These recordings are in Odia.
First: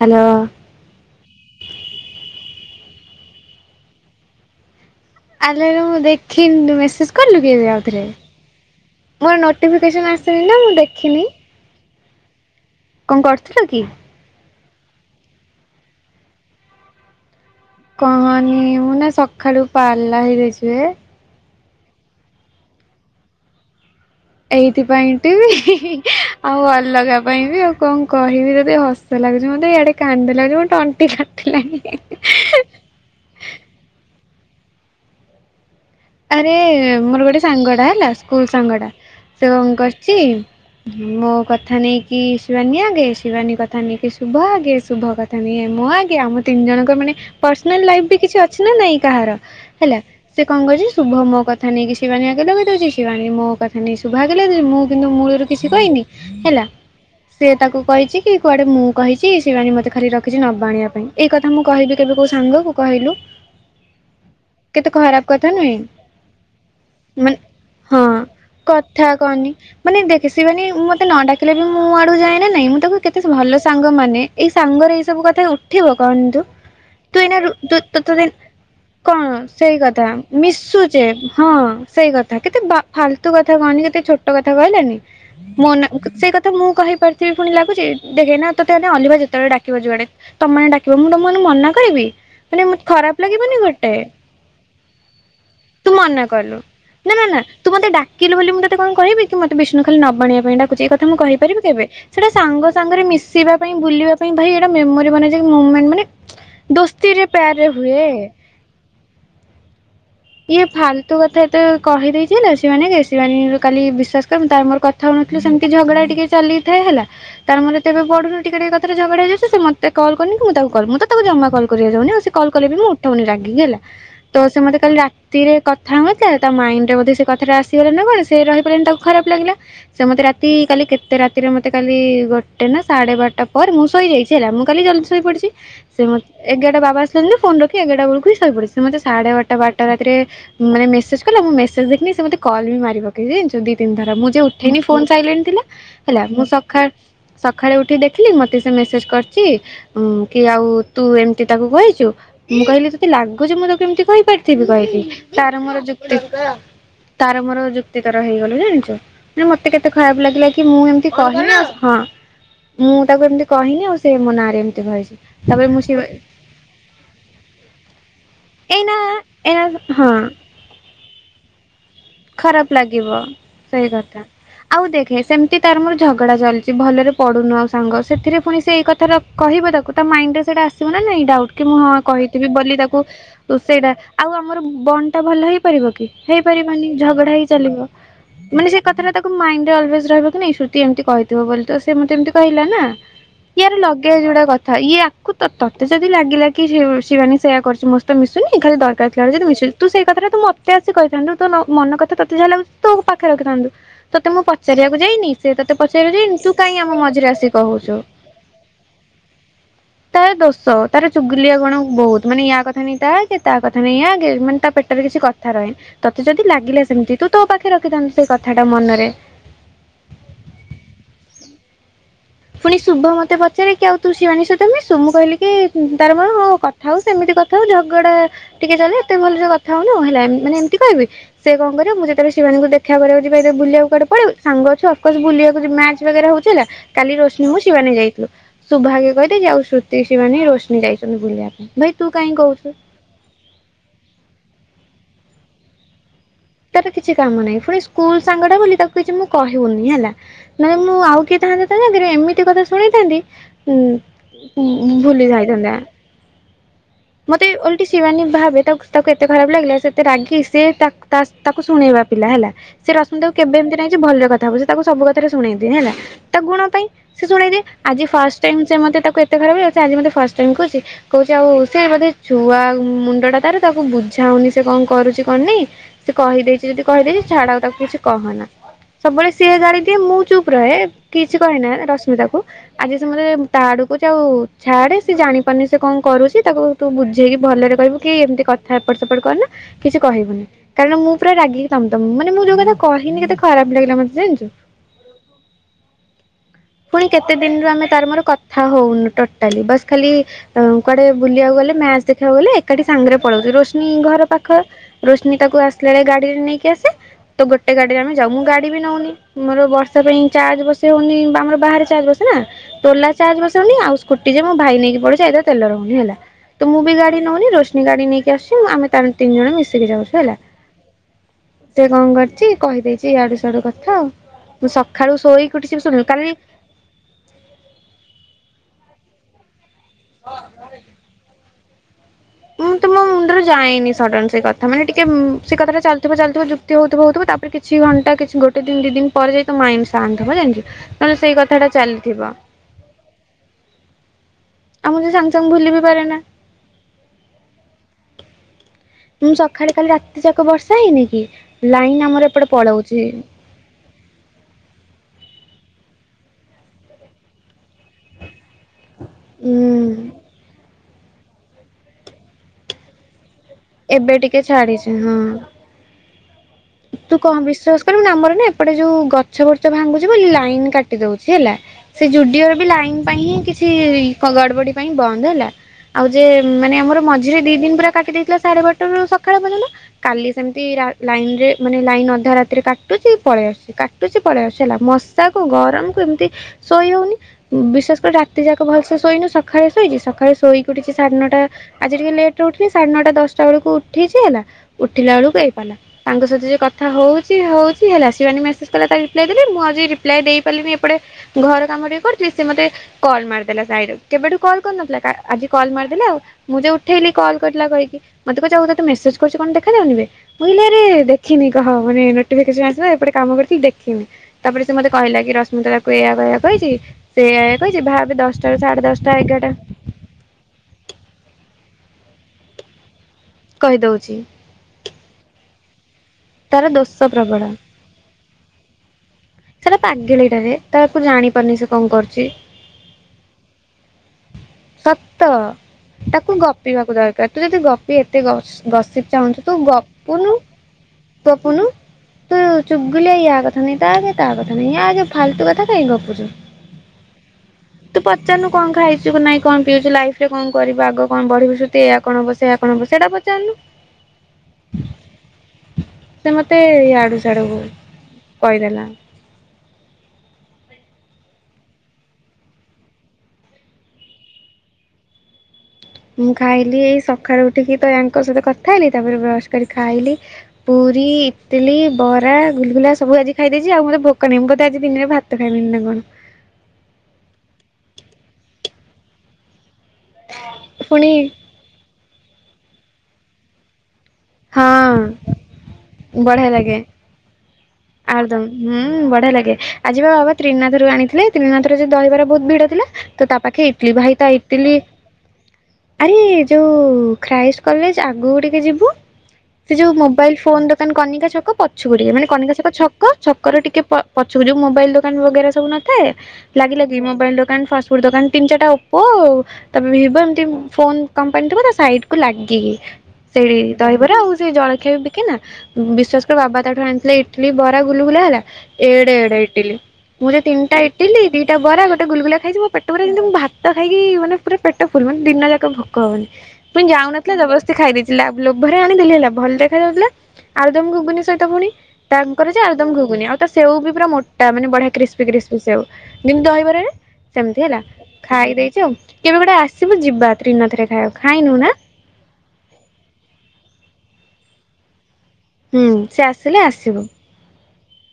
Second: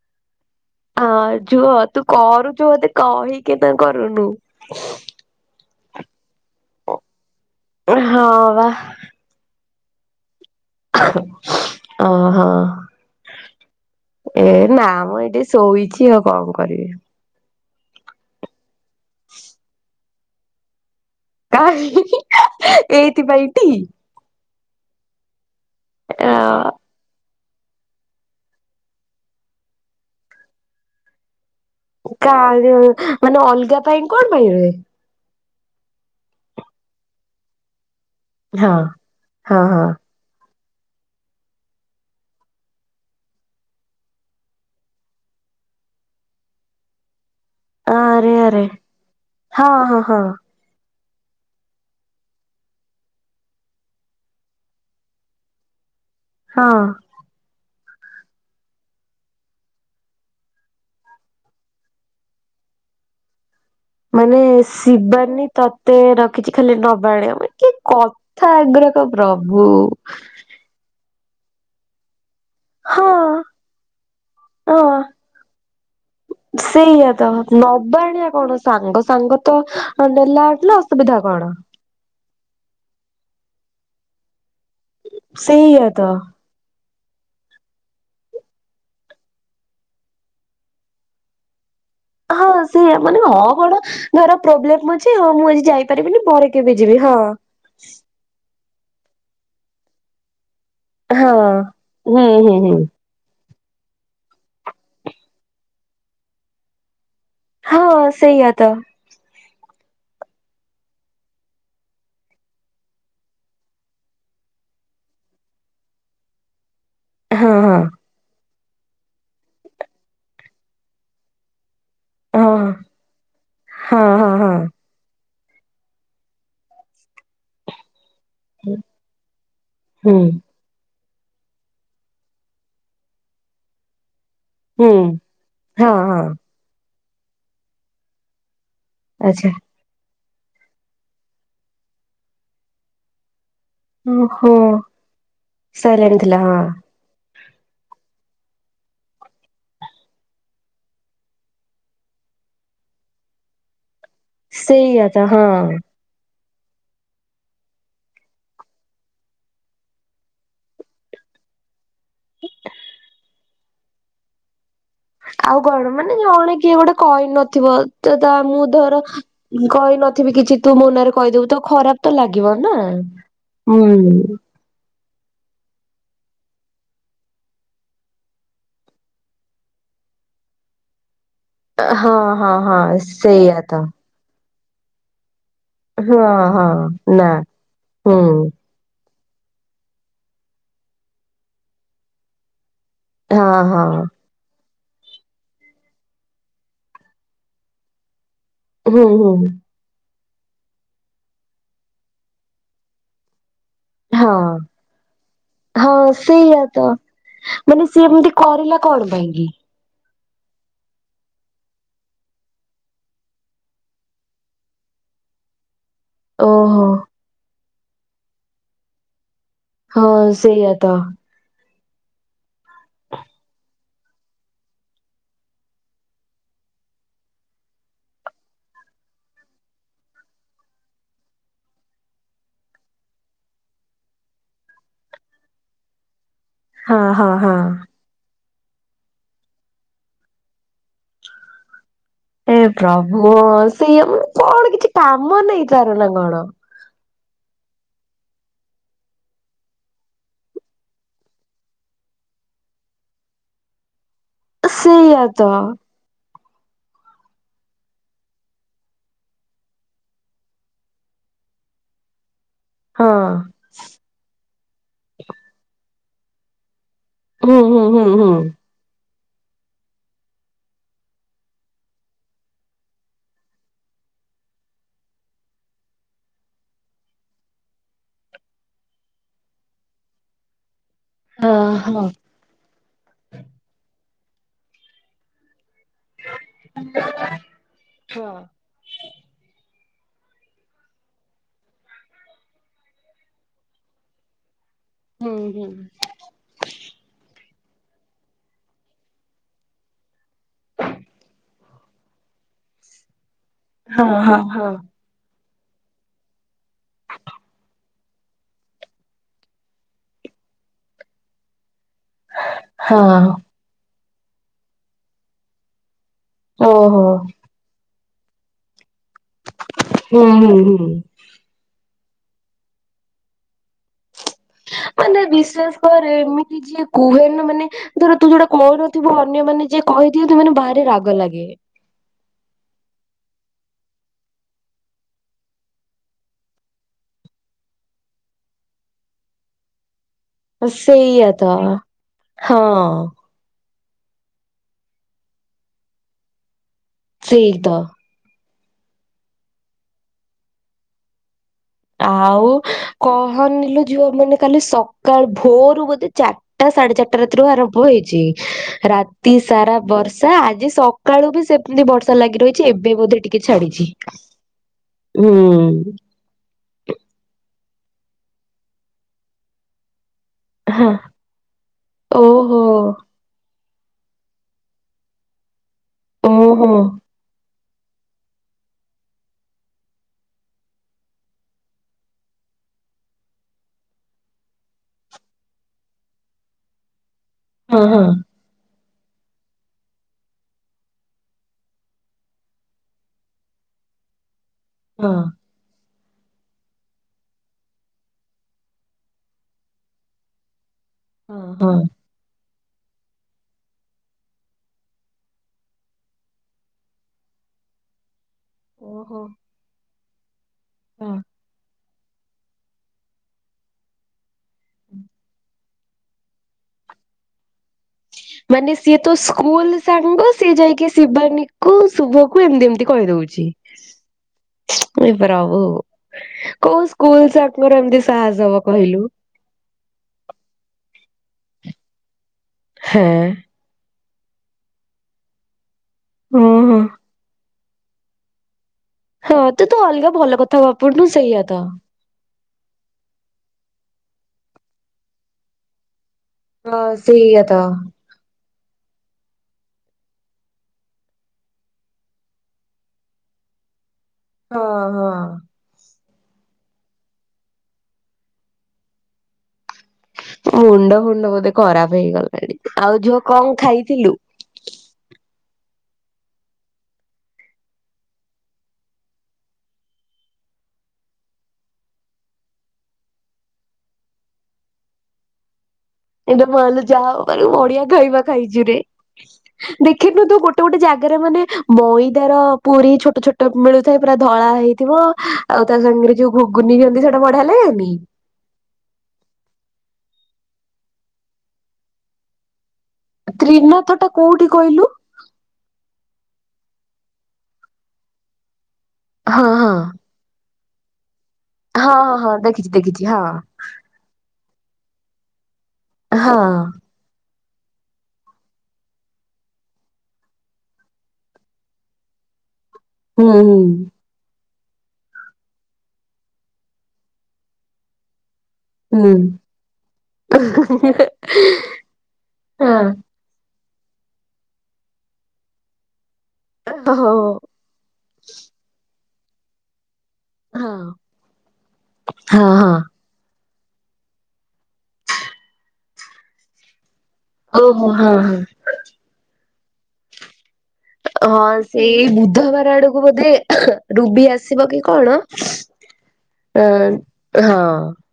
ହ୍ୟାଲୋ। ହଁ ଝୁଅ ତୁ କରୁଛୁ ମତେ କହିକିନା କରୁନୁ। ଆଲୋ ଆଲୋ ମୁଁ ଦେଖିନି। ମେସେଜ କଲୁ କି ଏବେ ଆ ଉଇ ହଁ ବା। ମୋ ନୋଟିଫିକେସନ ଆସି ଥିଲାନା ତ ମୁଁ ଦେ ଓହୋ। କଣ କରୁଥିଲୁ କି? ଏ ନା ମୁଁ ଏଇଠି ଶୋଇଛି ଆଉ କଣ କରିବି। କହନି ମୁଁ ନା ସକାଳୁ ପାଲା ହେଇଯାଇଛି ବେ। କାହିଁକି ଏଇଥିପାଇଁ ଟି। ଏଇଥିପାଇଁ ଟି ଅ ଆଉ ଅଲଗା। କହିବି ଆଉ କଣ କହିବି ତତେ ହସ ଲାଗୁଛି ମୋତେ ଆଡେ କାନ୍ଦ ଲାଗୁଛି। ମୋ ତଣ୍ଟି କାଟିଲାଣିି। କାନ୍ଦେନି। ମାନେ ଅଲଗା ପାଇଁ କଣ ପାଇଁ ରୁହେ? ଆରେ ମୋର ଗୋଟେ ସାଙ୍ଗଟା ହେଲା ସ୍କୁଲ ହଁ ସାଙ୍ଗଟା ସେ ହଁ କଣ ହଁ କରଛି ମୋ କଥା ନେଇକି ଶିବାନୀ ଆଗେ ଶିବାନୀ କଥା ନେଇକି ଶୁଭ ଆଗେ। ଶୁଭ କ ଥା ନେଇକି ମୋ ଆଗେ ଆମ ତିନି ଜଣଙ୍କର ମାନେ ପର୍ସନାଲ ଲାଇଫ ବି ଆରେ କିଛି ଅଛି ଆରେ ନା ନାଇଁ କାହାର ହଁ ହେଲା। ହଁ ହଁ ସେ କଣ କରଛି ଶୁଭ ମୋ କଥା ନେଇକି ଶିବାନୀ ଆଗେରେ ଲଗେଇଦଉଛି ଶିବାନୀ ମୋ କଥା ନେଇ ଶୁଭ ଆଗେରେ ଲଗେଇଦୋଉଚି। ମୁଁ କିନ୍ତୁ ମୂଳରୁ କିଛି କହିନି। ହେଲା। ହଁ। ସେ ତାକୁ କହିଛି କି କୁଆଡେ ମୁଁ କହିଛି ଶିବାନୀ ମତେ ଖାଲି ରଖିଛି ନବା ଆଣିବା ପାଇଁ ଏଇ କଥା ମୁଁ କହିବି କେବେ କୋଉ ସାଙ୍ଗକୁ। କହିଲୁ? ମାନେ କେତେ ଖରାପ ଶିବାନି କଥା ନୁହେଁ ତତେ ରଖିଛି ଖାଲି ନ ବାଡ଼େଇବା ମାନେ ପାଇଁ କି ହଁ କଥା ଏଗୁରାକ କଥା କହନି ପ୍ରଭୁ। ମାନେ ଦେଖେ ଶିବାନୀ ମତେ ନ ଡାକିଲେବି ମୁଁ ଆଡ଼ୁ ଯାଏନି। ନା ନାଇଁ ମୁଁ ତାକୁ ହଁ କେତେ ଭଲ ସାଙ୍ଗ ମାନେ ଏଇ ହଁ ସାଙ୍ଗରେ ଏଇ ସବୁ କଥା ଉଠିବ କଣନ୍ତୁ। ସେଇଆ ତୁ ତ ଏଇନା ନବା ରୁ-ତୁ-ତୁ-ତୁ-ଦେ ଆଣିବା କଣ ସାଙ୍ଗ କଣ ସାଙ୍ଗ ତ ସେଇ କଥା ନେଲା ଆଣିଲା ମିଶୁଛେ ଅସୁବିଧା କଣ? ହଁ। ହଁ ସେଇ କଥା କେତେ ବା-ଫାଲତୁ କଥା କହନି କେତେ ଛୋଟ କଥା କହିଲାନି। ମୋନା ସେଇଆ ତ। ସେଇ କଥା ତ ମୁଁ କହିପାରଥିବି ପୁଣି ଲାଗୁଛି ଦେଖେ ନା ତତେ ଅଲଗା ଯେତେବେଳେ ଡାକିବ ଯୁଆଡେ। ତମେ ଡାକିବ ମୁଁ ତମାନଙ୍କୁ ମନା କରିବି। ହଁ ମାନେ ମତେ ସେଇଆ ଖରାପ ମାନେ ହଁ ଲାଗିବନି କଣ ଗୋଟେ ଧର ପ୍ରୋବ୍ଲେମ ଅଛି ଆ ମୁଁ ଆଜି ତୁ ମନା ଯାଇପାରିବିନି ପରେ କଲୁ। କେବେ ଯିବି ନା ହଁ। ନା ନା ତୁ ମତେ ଡାକିଲୁ ବୋଲି ମୁଁ ତତେ କହିବି ମତ ବିଷ୍ଣୁ ଖାଲି ନବା ଆଣିବା ପାଇଁ ଡାକୁଛି। ତୁ ତ ମୁଁ ହଁ କହିପାରିବି କେବେ ହୁଁ ସେଇଟା ହୁଁ ସାଙ୍ଗ ହୁଁ ସାଙ୍ଗରେ ମିଶ ଶିବା ପାଇଁ ବୁଲିବା ପାଇଁ ଭାଇ ଏଇଟା ମେମୋରି ବନା ଯାଇ ମୁମେଣ୍ଟ ମାନେ ଦୋସ୍ତିରେ ପ୍ୟାରେ ହଁ ସେଇଆ ତ। ଇଏ ଫାଲତୁ କଥା ଯେତେବେଳେ କହିଦେଇଛି ନା ଶିବାନୀ ଶିବାନୀ ମାନେ କାଲି ବିଶ୍ଵାସ କର ତାର ମୋର କର କଥା ହୋଉନଥିଲୁ ସେମିତି ଝଗଡା ଟିକେ ଚାଲି ଥାଏ ହେଲା। ହଁ ତାର ମୋର ହଁ ଏତେ ଏବେ ପଡୁନି ଟିକେ ଟିକେ କଥା ଝଗଡା ହେଇଯାଉଛି। ସେ ମତେ କଲ୍ କରୁନି କି ମୁଁ ତାକୁ କଲ୍ ମୁଁ ତ ତାକୁ ଜମା କଲ୍ କରିବାକୁ ଯାଉନି ଆଉ ସେ କଲ୍ ହଁ। କଲେ ମୁଁ ଉଠଉନି ରାଗିକି ହେଲା। ହଁ ହଁ ତ ହଁ ସେତେ କାଲି ରା ସ୍ତିରେ କଥା ହୋଉନଥିଲା। ତା ମାଇଣ୍ଡ ରେ ବଧେ ସେ କଥାଟା ଆ ଇଏରେ ନା କଣ ସେ ରହି ପାଇଲାନି ତାକୁ ଖରାପ ଲାଗିଲା। ସେ ହୁଁ ମତେ ରାତି କାଲି କେ ମତେ ରାତିରେ ମତେ କାଲି ଗୋଟେ ନା ସାଢେ ବାରଟା ପରେ ମୁଁ ଶୋଇଯାଇଛି। ସି ହେଲା ମୁଁ କାଲି ହୁଁ ଜଲ୍ଦି ଶୋଇ ପଡ଼ିଛି। ହଁ ସେ ହଁ ମତେ ଏଗାରଟା ବାବା ଆସିଲେ ଯେମିତି ଫୋନ୍ ରଖିକି ଏଗାରଟା ବେଳକୁ ହିଁ ଶୋଇ ପଡ଼ିଛି। ସେ ମତେ ସାଢେ ଆଚ୍ଛା। ବାରଟା ବାରଟା ରାତିରେ ମାନେ ମେସେଜ କଲା ମେସେଜ ଦେଖି ସେତେ କଲ୍ ବି ମାରିବ। କାଇଁ ଜାଣିଛୁ ଦି ତିନି ଥର ମୁଁ ଯେ ଓହୋ ଉଠେଇନି ଫୋନ୍ ସାଇଲେଣ୍ଟ ଥିଲା। ସାଇଲେଣ୍ଟ ହେଲା ଥିଲା ମୁଁ ଯେ ହଁ। ସ ସକାଳେ ଉଠି ଦେଖିଲି ମୋତେ ସେ ମେସେଜ୍ କରିଛି। ଉଁ କି ଆଉ ତୁ ଏମିତି ତାକୁ କହିଛୁ। ମୁଁ କହିଲି ତତେ ଲାଗୁଛି ମୁଁ ତାକୁ ଏମିତି କହିପାରି ଥିବି କହିକି ସେଇଆ ତ ହଁ ତାର ମୋର ଯୁକ୍ତି ତାର ମୋର ଯୁକ୍ତିତର ହେଇଗଲୁ ଜାଣିଛୁ। ମତେ କେତେ ଖରାପ ଲାଗିଲା କି ମୁଁ ଏମତି କହନି ହଁ। ମୁଁ ତାକୁ ଏମତି କହିନି ଆଉ ସେ ମୋ ନାଁ ରେ ଏମିତି କହିଛି। ଆଉ ତାପରେ ମୁଁ କଣ ସେ ମାନେ ଜଣେ କିଏ ଗୋଟେ କହି ନଥିବ ତ ତା ମୁଁ ଏଇନା ଧର ଏଇନା ହଁ କହିନଥିବି କିଛି ତୁ ମନରେ କହିଦେବୁ ତ ଖରାପ ତ ଲାଗିବ ଖରାପ ନା ଲାଗିବ ସେଇ ହୁଁ। କଥା। ଆଉ ଦେଖେ ସେମିତି ତାର ମୋର ଝଗଡା ଚାଲିଛି ଭଲରେ ପଡୁନୁ ଆଉ ସାଙ୍ଗ ସେଥିରେ ପୁଣି ସେ ଏଇ କଥା ର କହିବ ତାକୁ ତା ମାଇଡରେ ସେଟା ଆସିବ ନା ନାଇଡାଉଟ କି ମୁଁ ହଁ କହିିବି ହଁ ବୋଲି ତାକୁ ହଁ ସେଇଆ ତ ସେଇଟା ଆଉ ଆମର ବନଡ୍ ଟା ଭଲ ହେଇପାରିବ କି ହଁ ହେଇପାରିବନି ହଁ ନା ଝଗଡା ହେଇ ଚାଲିବ ହୁଁ। ମାନେ ସେ କଥାଟା ତାକୁ ମାଇଣ୍ଡ ରେ ଆଲୱେସ ରହିବ କିଁ ସ୍ମୁତିମିତି କହିଥିବ ବୋଲି ତ ସେ ମତେ ଏମିତି କହିଲା ନା। ହଁ ୟାର ହଁ ଲଗେଇ ଯୋଉଡା କଥା ଇଏ ଆକୁ ତତେ ଯଦି ଲାଗିଲା କି ଶିବାନି ସେୟା କରିଛି ମ ତ ମିଶୁନି ଖାଲି ହୁଁ ଦରକାର ହୁଁ ଥିଲାବେଳେ ଯଦ ମିଶୁ ତୁ ସେ କଥା ତୁଁ ମତେ ଆସି କହିଥାନ୍ତୁ ତ ମନ କଥା ତତେ ଯାହା ଲାଗୁଛି ତୋ ପାଖରେରଖିଥାନ୍ତୁ ତତେ ମୁ ହଁ। ପଚାରିବାକୁ ଯାଇନି ସେ ତୋତେ ହଁ ପଚାରିବାକୁ ଯାଇନି ତୁ ସେଇଆ କାହିଁ ତ ଆମ ମଝରି ଅସୁ ମାନେ ସିଏ ଏମତି କରିଲା କଣ ପାଇଁ କି? ତାର ଦୋଷ ତାର ଚୁଗୁଲିଆ କଣ ବହୁତ ମାନେ ୟା କଥା ନାଇଁ ତା ତା କଥା ନାଇଁ ମାନେ ତା ପେଟରେ କିଛି କଥା କଥା ରହେ ତୋତେ ଯଦି ଓହୋ ଲାଗିଲା ସେମିତି ତୁ ତୋ ପାଖେ ରଖିଥାନ୍ତୁ ସେଇ କଥାଟା ମନରେ। ହଁ ସେଇଆ ତ। ପୁଣି ଶୁଭ ମତେ ପଚାରେ କି ଆଉ ତୁ ଶିବାନୀ ସହିତ ମିଶୁ ମୁ କହିଲି କି ତାର ମର କଥା ହଉ ସେମିତି କଥା ହଉ ଝଗଡା ଟିକେ ଚାଲ ଏତେ ଭଲରେ କଥା ହଉନି ଆଉ ହେଲେ ମାନେ ଏମିତି କହିବି। ସେ କଣ କରିବ ମୁଁ ଯେତେବେଳେ ଶିବାନୀଙ୍କୁ ଦେଖା କରିବାକୁ ବଲିବାକୁୁଆଡେ କୁଆଡେ ସାଙ୍ଗ ଅଛୁ ଅଫକୋସ ବୁଲିବାକୁ ଯିବୁ ମ୍ୟାଚ୍ ବଗେର ହଉଛି ହେଲା। ହଁ କାଲି ହଁ ରୋଶନୀ ହଁ। ମୁ ଶିବାନୀ ଯାଇଥିଲୁ। ଶୁଭ ଆଗରେ କହିଦେଇଛି ଆଉ ସୃତି ଶିବାନୀ ରୋଶନୀ ଯାଇଛନ୍ତି ବୁଲିବା ପାଇଁ ଭାଇ ତୁ କାହିଁ ଏ କହୁଛୁ। ପ୍ରଭୁ ସେଇମ କଣ କିଛି କାମ ନାଇ ତାର ନା କଣ? ତାର କିଛି କାମ ନାହିଁ ପୁଣି ସ୍କୁଲ ସାଙ୍ଗଟା ବୋଲି ତାକୁ କିଛି ମୁଁ କହିବୁନି ହେଲା। ମାନେ ମୁଁ ଆଉ କିଏ ଥାନ୍ତା ତା ଜାଗାରେ ଏମିତି କଥା ଶୁଣେଥାନ୍ତିଁ ଉ ସେଇଆ ତ। ମତେ ଓଲଟି ଶିବାନୀ ଭାବେ ତା ତାକୁ ଏତେ ଖରାପ ରାଗିଲା ସେତେ ରାଗି ସେ ତା ତା ତାକୁ ଶୁଣେଇବା ପିଲା ହେଲା। ସେ ରଶ୍ମି ହଁ ତାକୁ କେବେ ଏମିତି ନାଇଁ ଯେ ଭଲରେ କଥା ହବ ସେ ତାକୁ ସବୁ କଥାରେ ଶୁଣେଇନ୍ତି ହେଲା ତା ଗୁଣ ପାଇଁ। ସେ ହୁଁ ଶୁଣେଇଦିଏ, ହୁଁ ଆଜି ହୁଁ ହୁଁ। ଫାଷ୍ଟ ଟାଇମ ସେ ମୋତେ ତାକୁ ଏତେ ଖରାପ ଲାଗିଲା ସେ ଆଜି ମତେ ଫାଷ୍ଟଟାଇମ କହୁଛି, କହୁଛି ଆଉ ସେ ବୋଧେ ଛୁଆ ମୁଣ୍ଡ ଟା ତାର ତାକୁ ବୁଝାଅନି ସେ କଣ କରୁଛି କଣ ନାଇଁ। ସେ କହିଦେଇଛି ଯଦି କହିଦେଇଛି ଛାଡ ଆଉ ତାକୁ କିଛି କହନା ସବୁବେଳେ ସିଏ ଗାଳି ଦିଏ ମୁଁ ଚୁପ୍ ରହେ କିଛି କହେନା ହଁ ହଁ ରଶ୍ମିତା କୁ। ଆଜି ସେ ମୋତେ ତା ଆଡ଼ୁ କହୁଛି ଆଉ ଛାଡେ ସେ ଜାଣିପାରୁନି ସେ କଣ କରୁଛି ତାକୁ ତୁ ବୁଝେଇକି ଭଲରେ କହିବୁ କି ହଁ ଇମିତି କଥା ଏପଟ ସେପଟ କରନା କିଛି କହିବୁନି। କାରଣ ମୁଁ ପୁରା ରାଗିକି ତମ ତମ ମାନେ ମୁଁ ଯୋଉ କଥା କହିନି କେତେ ଖରାପ ଲାଗିଲା ମତେ ଜାଣିଛୁ? ହୁଁ ହୁଁ [inaudible] ପୁଣି କେତେ ଦିନରୁ ଆମେ ତାର ମୋର କଥା ହଉନୁ ଟୋଟାଲି ବସ୍ ଖାଲି କୁଆଡେ ବୁଲିଆକୁ ଗଲେ ମ୍ୟାଚ ଦେଖିବାକୁ ଗଲେ ଏକାଠି ସାଙ୍ଗରେ ପଳଉଛୁ ରୋଶନୀ ହଁ ଘର ହଁ ପାଖ। ହଁ ରୋଶନି ତାକୁ ଆସିଲା ବେଳେ ଗାଡିରେ ନେଇକି ଆସେ ତ ଗୋଟେ ଗାଡିରେ ଆମେ ଯାଉ ମୁଁ ଗାଡି ବି ନଉନି। ମୋର ବର୍ଷା ପାଇଁ ଚାର୍ଜ ବସେଇ ହଉନି ଆମର ବାହାରେ ଚାର୍ଜ ବସେ ହେଲା ଟୋଲା ହଁ ଚାର୍ଜ ବସଉନି ଆଉ ସ୍କୁଟି ଯେ ମୋ ଭାଇ ନେଇକି ପଳଉଛି ଏଥିରେ ତେଲ ରହୁନି ହେଲା। ତ ମୁଁ ବି ଓହୋ ଗାଡି ନଉନି ରୋଶନୀ ଗାଡି ନେଇକି ଆସୁଛି ଆମେ ତାର ତିନି ଜଣ ମିଶିକି ଯାଉଛୁ ହୁଁ ହେଲା। ହୁଁ ହୁଁ ସେ କଣ କରିଛି କହିଦେଇଛି ଇଆଡୁ ସିଆଡୁ କଥା ଆଉ, ମୁଁ ସଖାଳୁ ମାନେ ଶୋଇକି ଉଠି ବିଶେଷ କି ଶୁଣିଲି କରେ କାଲି ଏମିତି ଯିଏ କୁହେନା ମାନେ ଧର ତୁ ଯୋଉଟା କହୁନଥିବୁ ଅନ୍ୟମାନେ ଯିଏ କହିଦିଅନ୍ତି ମାନେ ଭାରି ରାଗ ଲାଗେ। ମୁଁ ତ ମୋ ମୁଣ୍ଡିରେ ଯାଏନି ସଡନ ସେ କଥା ମାନେ ଟିକେ ସେ କଥା ଟା ଚାଲିଥିବା ଚାଲିଥିବା ଯୁକ କ୍ତି ହଉଥିବ ହଉଥିବ ତାପରେ କିଛି ଘଣ୍ଟ କିଛି ଗୋଟେ ଦି ଦିନ ପରେ ଯାଇ ତ ମାଇଣ୍ଡି ତା ଜାଣିଛୁ ଧର ସେଇଆ ସେଇ ତ କଥା ଟା ଚାଲିଥିବ। ହଁ। ଆଉ ମୁଁ ସେ ସାଙ୍ଗେ ସାଙ୍ଗେ ଭୁଲି ବିି ପାରେନା। ସେଇତ। ମୁଁ ସଖାଳେ କାଲି ରାତି ଯାକ ବର୍ଷା ହେଇନି କି? ଲାଇନ ଆମର ଏପଟେ ପଳଉଛି। ହଁ ନିଲୁ ଯିବ ମାନେ କାଲି ସକାଳୁ ଭୋରୁ ବୋଧେ ଚାର ଟା ସାଢେ ଚାରିଟା ରାତିରୁ ଆରମ୍ଭ ହେଇଛି। ରାତି ସାରା ଉଁ ବର୍ଷା ଆଜି ସକାଳୁ ବି ସେମିତି ବର୍ଷା ଲାଗି ରହିଛି ଏବେ ବୋଧେ ଟିକେ ଟିକେ ଛାଡିଛି। ଏବେ ଟିକେ ଛାଡିଛି ହୁଁ ହଁ। ତୁ କହ ବିଶ୍ୱାସ କରିବୁନି ଆମର ନା ଏପଟେ ଯୋଉ ଗଛ ପଛ ଭାଙ୍ଗୁଛି ବୋଲି ଲା ଲାଇନ୍‌ ହଁ କାଟି ଦଉଛି ହେଲା। ସେ ଜୁଡିଓ ରେ ଓହୋ ବି ଲାଇନ୍‌ ପାଇଁ ହିଁ କିଛି କ ଗଡ଼ବଡି ପାଇଁ ବନ୍ଦ ହେଲା ଆଉ ଯେ ମାନେ ଓହୋ। ଆମର ମଝି ଝିରେ ଦି ଦିନ ପୁରା କାଟି ଦେଇଥିଲା ସାଢେ ବାରଟା ରୁ ସକାଳ ପର୍ଯ୍ୟନ୍ତ କାଲି ସେମିତି ଲାଇନ ରେ ମାନେ ଲାଇନ୍ ଅଧା ରାତିରେ କାଟୁଛି ପଳେଇ ଆସୁଛି କାଟୁଛି ପଳେଇ ଆସୁଛି ହେଲା ମଶାକୁ ଗରମକୁ ଏମିତି ଶୋଇ ହଉନି ହଁ ବିଶ୍ୱାସ ହଁ କର୍ ରାତ ରାତି ଯାକ ଭଲସେ ଶୋଇନୁ ସକାଳେ ଶୋଇଛି ସକାଳେ ଶୋଇକି ଉଠିଛି ସାଢେ ନଅଟା ଆଜି ଟିକେ ଲେଟ୍ ରେ ଉଠିଲି, ସାଢେ ନଅଟା ଦଶଟା ବେଳକୁ ଉଠିଛି ହେଲା, ହଁ ଉଠିଲା ବେଳକୁ ଏଇ ପାଲା। ତାଙ୍କ ସହିତ ଯେ କଥା ହଉଛି ହଉଛି ହେଲା। ଶିବାନୀ ମେସେଜ କଲା ତା ରିପ୍ଲାଏ ଦେଲେ ମୁଁ ଆଜି ରିପ୍ଲାଏ ଦେଇପାରିଲିନି ପଟେ ହଁ ଘର ହଁ। କାମ ଟିକେ କରୁଚି, ସେ ମତେ କଲ୍ ମାରଦେଲା ସାଇଡ୍‌ରୁ କେବେଠୁ କଲ୍ କରିନଥିଲା ଆଜି କଲ୍ ମାରିଦେଲେ ଆଉ। ମୁଁ ଯେ ଉଠେଇଲି କଲ୍ କରିଥିଲା କହିକି, ମତେ କହୁଛି ତତେ ମେସେଜ ଓହୋ। କରୁଛି କଣ ଦେଖାଯାଉନି! ! ! ମୁଁ କହିଲି ଆରେ ହଁ ମାନେ ନୋଟିଫିକେସନ ଆସିଲା ଏପଟେ କାମ କରୁଥିଲି ଦେଖିନି, ତାପରେ ସେ ମୋତେ କହିଲା କି ରଶ୍ମିତା ଏଇଆ କୁ ଏଇଆ କହିଛି, ସେଇଆ ଏଇଆ କହିଛି ଭାବେ ଦଶଟାରୁ ମାନେ ସାଢେ ସିଏ ତୋ ଦଶଟା ଏଗାରଟା। ସ୍କୁଲ ସାଙ୍ଗ ସିଏ ଯାଇକି ଶିବାନୀକୁ, ଶୁଭ କୁ ଏମତି ଏମତି କହିଦଉଛି। କହିଦଉଛି ଏ ପ୍ରଭୁ, ତାର କୋଉ ଦୋଷ ସ୍କୁଲ ପ୍ରବଳ ସାଙ୍ଗର ଏମିତି ସାହସ ହବ କହିଲୁ? ସେଟା ପାଗେଳିଟାରେ ତା କୁ ଜାଣିପାରୁନି ସେ କଣ କରୁଛି? ହେଁ ସତ, ତାକୁ ଓହୋ ଗପିବାକୁ ଦରକାର ତୁ ଯଦି ଗପି ଏତେ ଗଷ ଗସିପ୍ ହଁ ଚାହୁଁଛୁ ତୁ ତ ଅଲଗା ଭଲ ଗପୁନୁ କଥା ଗପୁନୁ ସେଇଆ ତ। ଗପୁନୁ। ତୁ ଚୁଗୁଲେଇ ୟା କଥା ନେଇଁ ତା ଆଗରେ, ତା କଥା ନେଇଁ ୟା ଆଗରେ, ଫାଲତୁ କଥା କାଇଁ ଗପୁଛୁ। ହଁ ସେଇଆ ତ। ତୁ ପଚାରୁୁନୁ କଣ ଖାଇଛୁ କି ନାଇଁ? କଣ ପିଉଛୁ ଲାଇଫ୍ ରେ କଣ କରିବୁ, ଆଗ କଣ ବଢିବୁ, ସୃତି ଏଇଆ କଣ ହବ, ସେଇଆ କଣ ହବ, ସେଇଟା ପଚାରୁନୁ। ହଁ ହଁ ସେ ମତେ ଇଆଡୁ ସିଆଡୁ କହିଦେଲା। ମୁଣ୍ଡ, ଫୁଣ୍ଡ ବୋଧେ ଖରାପ ହେଇଗଲାଣି। ଆଉ ଝିଅ କଣ ଖାଇଥିଲୁ? ମୁଁ ଖାଇଲି ଏଇ ସକାଳୁ ଉଠିକି ତ ୟାଙ୍କ ସହିତ କଥା ହେଲି, ତାପରେ ବ୍ରସ୍ କରି ଖାଇଲି। ପୁରୀ, ଇଟଲିି, ବରା, ଗୁଲଗୁଲା ସବୁ ଆଜି ଖାଇଦେଇଛି, ଆଉ ମୋତେ ଭୋକ ନାହିଁ। ମୁଁ ବୋଧେ ଆଜି ଦିନରେ ଭା ତ ଖାଇବିନି ନା କଣ? ଏଜ ମାଲୋ ଯାହା ହଉ ମାନେ ବଢିଆ ଖାଇବା ଖାଇଛୁରେ। ଦେଖିନୁ ତୁ ଗୋଟେ ଗୋଟେ ପୁଣି ଜାଗାରେ ମାନେ ମଇଦାର ପୁରୀ ଛୋଟ ଛୋଟ ମିଳୁ ଥାଏ ପୁରା ଧଳା ହଁ ହେଇଥିବ, ଆଉ ତା ସାଙ୍ଗରେ ଯୋଉ ବଢିଆ ଲାଗେ ଗୁଗୁନି ଦିଅନ୍ତି ସେଇଟା ବଢିଆ ଲାଗେନି? ଆଳୁଦମ୍ ହୁଁ ବଢିଆ ଲାଗେ। ଆଜି ବା ବାବା ତ୍ରିନାଥ ରୁ ଆଣିଥିଲେ ତ୍ରିନାଥରେ ଯୋଉ ଦହିବାର ବହୁତ ଭିଡ ଥିଲା। ତ ତା ପାଖେ ଇଟଲି, ତ୍ରିନାଥ ଟା ଭାଇ ତା କୋଉଠି ଇଟିଲି କହିଲୁ? ଆରେ ଯୋଉ ଖ୍ରାଇଷ୍ଟ କଲେଜ ଆଗକୁ ଟିକେ ଯିବୁ ହଁ ହଁ ହଁ ସେ ଯୋଉ ମୋବାଇଲ ଫୋନ ଦୋକାନ କନିକା ଛକ ପଛୁକୁ ଟିକେ, ହଁ ମାନେ ହଁ କନିକା ଛକ ଦେଖିଛି ଛକ, ଦେଖିଛି ହଁ ଛକର ଟିକେ ପ ପଛୁକୁ ଯୋଉ ମୋବାଇଲ ଦୋକାନ ବଗେରା ସବୁ ନଥାଏ ହଁ ଲାଗି ଲାଗି ସେ ମୋବାଇଲ ଦୋକାନ, ଫାଷ୍ଟଫୁଡ୍ ଦୋକାନ, ତିନି ଚାରିଟା ଓପୋ ତପରେ ଭିବୋ ଏମତି ଫୋନ କମ୍ପାନୀ ଥିବ ତା ସାଇଟ୍ କୁ ଲାଗିକି, ସେଇଠି ହୁଁ ଦହିବରା ଆଉ ସେ ଜଳଖିଆ ବି ବିକେନା ବିଶ୍ୟାସ କର ବାବା ତାଠୁ ଆଣିଥିଲେ ଇଟିଲି, ବରା, ଗୁଲୁଗୁଲା ହେଲା ହୁଁ। ଏଡେ ଏଡେ ଇଟିଲି, ମୁଁ ଯେ ତିନିଟା ଇଟିଲି, ଦିଟା ବରା, ଗୋଟେ ଗୁଲଗୁଲା ଖାଇଛି ମୋ ପେଟ ପୁରା ଯେନ୍ତି ମୁଁ ଭା ତ ଖାଇକି ମାନେ ପୁରା ପେଟ ଫୁଲ୍, ମାନେ ଦିନଯାକ ଭୋକ ହବନି, ପୁଣି ହୁଁ ହଁ ହଉ ହଁ ହଁ ଯାଉନଥିଲା ଜବରଦସ୍ତି ଖାଇଦେଇଥିଲା ଲୋଭରେ ଆଣିଥିଲି ହେଲା ଭଲ ଦେଖା ଯାଉଥିଲା ଆଳୁଦମ୍, ହଁ। ଗୁଗୁନି ସହିତ ପୁଣି, ତାଙ୍କର ଯେ ଆଳୁଦମ୍, ଗୁ ଗୁନି ଆଉ ତ ସେଉ ବି ପୁରା ମୋଟା ମାନେ ବଢିଆ କ୍ରିସ୍ପି କ୍ରିସ୍ପି ସେଉ ଯେମିତି ଦହିବରାରେ ସେମତି ହେଲା, ଓହୋ ହଁ ହଁ ଖାଇ ଦେଇଛି ଆଉ କେବେ ଗୋଟେ ଆସିବୁ ଯିବା ତ୍ରିନାଥରେ। ଖାଇବାକୁ ଖାଇନୁ ହଁ ନା? ସେଇ ବୁଧବାର ଆଡକୁ ବୋଧେ ରୁବି ଆସିବ କି କଣ ହୁଁ ସେ ଆସିଲେ ଆସିବୁ। ଅ ହଁ।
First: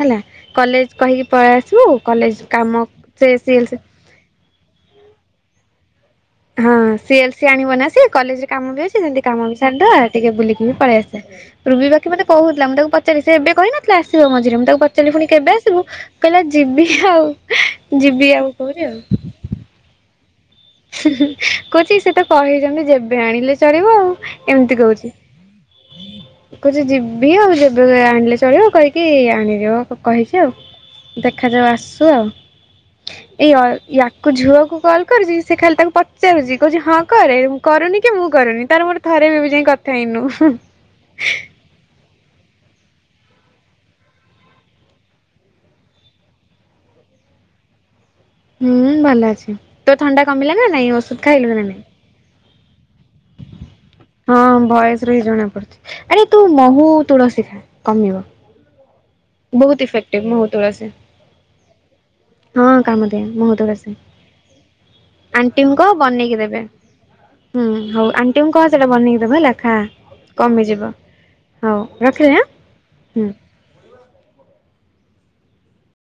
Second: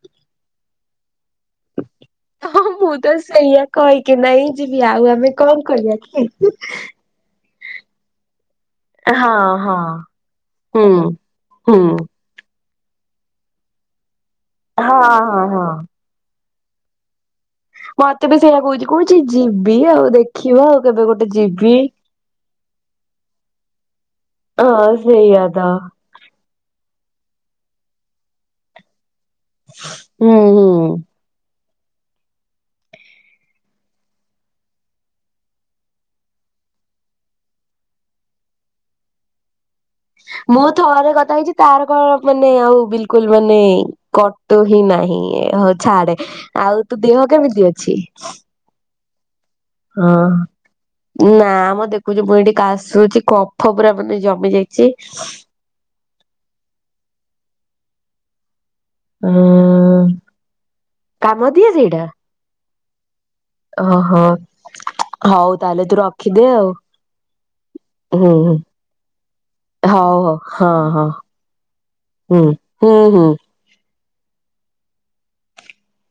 ହେଲା କଲେଜ୍ କହିକି ପଳେଇ ଆସିବୁ କଲେଜ କାମ ସେ ସିଲ୍ସ କି ନାଇଁ ଯିବି ଆଉ ଆମେ କଣ କରିବା କି? ହଁ ସିଏଲସ ସିଏ ଆଣିବ ନା ସିଏ କଲେଜରେ କାମ ବି ଅଛି ସେମିତି କାମ ହଁ ବି ହଁ ସାରିଦବା ଟିକେ ବୁଲିକି ବି ପଳେଇ ହୁଁ ଆସିବା, ହୁଁ। ରୁବୀ ବାକି ମତେ କହୁଥିଲା ମୁଁ ତାକୁ ପଚାରିଲି ସେ ଏବେ କହିନଥିଲା ଆସିବ ମଝିରେ ମୁଁ ତାକୁ ହଁ ପଚାରିଲି ପୁଣି ହଁ କେବେ ହଁ ଆସିବୁ କହିଲା ଯିବି ଆଉ। ମତେ ଯିବି ବି ଆଉ ସେଇଟା କହୁଛି କହୁଛି ଯିବି ଆଉ ଦେ ହୁଁ ହୁଁ କହୁଛି ସେ ତ କହିଛନ୍ତି ଯେବେ ଆଣିଲେ ଚଳିବ ଆଉ। ଏମତି ହଁ କହୁଛି। ସେଇଆ ତ କହୁଛି ଯିବି ଆଉ ଯେବେ ଆଣିଲେ ଚଳିବ କରିକି ଆଣିଦବ ହୁଁ କହିଛି ଆଉ। ହୁଁ। ଦେଖାଯାଉ ଆସୁ ଆଉ, ଏଇ ଅ ୟାକୁ ଝୁଅକୁ କଲ୍ କରିବି ସେ ଖାଲି ତାକୁ ପଚାରୁଛି କହୁଛି ହଁ କରେ କରୁନି କି ମୁଁ କରୁନି ତାର ମୋର ଥରେ ବି ଏବେଯାଏ କ ମୁଁ ଥ ରେ କଥା ହେଇଛି ତାର କଣ ମାନେ ଆଉ ବିଲକୁଲ୍ ମାନେ କଟୁ ହିଁ ନାହିଁ ହଉ ଛାଡେ। ଆଉ ତୋ ଦେହ କେମିତି ଅଛି? ହୁଁ ଭଲ ଅଛି। ତୋ ହଁ ଥଣ୍ଡା କମିଲା ନା ନାଇଁ ଔଷୁଧ ଖାଇଲୁ ନା ନାଇଁ? ମୁଁ ଯୋଗୁ ଏଠି କାଶୁଛି କଫ ପୁରା ମାନେ ହଁ ଜମି ଯାଇଛି। ଭଏସ ରୁ ହିଁ ଜଣା ପଡୁଛି। ଆରେ ତୁ ମହୁ ତୁଳସୀ କମିବ। ବହୁତ ଉଁ ଇଫେକ୍ଟିଭ ମହୁ, ତୁଳସୀ। କାମ ଦିଏ ସେଇଟା? ହଁ କାମ ଦିଏ ମ ଓହୋ ହଉ ତାହେଲେ କହ ତୁ ବନେଇକି ରଖିଦେ ଦେବେ ଆଉ। ହୁଁ ହଉ ହୁଁ। ଆଣ୍ଟିଙ୍କୁ କହ ହୁଁ ସେଇଟା ବନେଇକି ଦେବେ ହେଲା ଖା ହଉ ହଉ କମିଯିବ। ହଁ ହଁ ହଉ ରଖିଲି ହୁଁ ହୁଁ ହୁଁ। ଆଁ।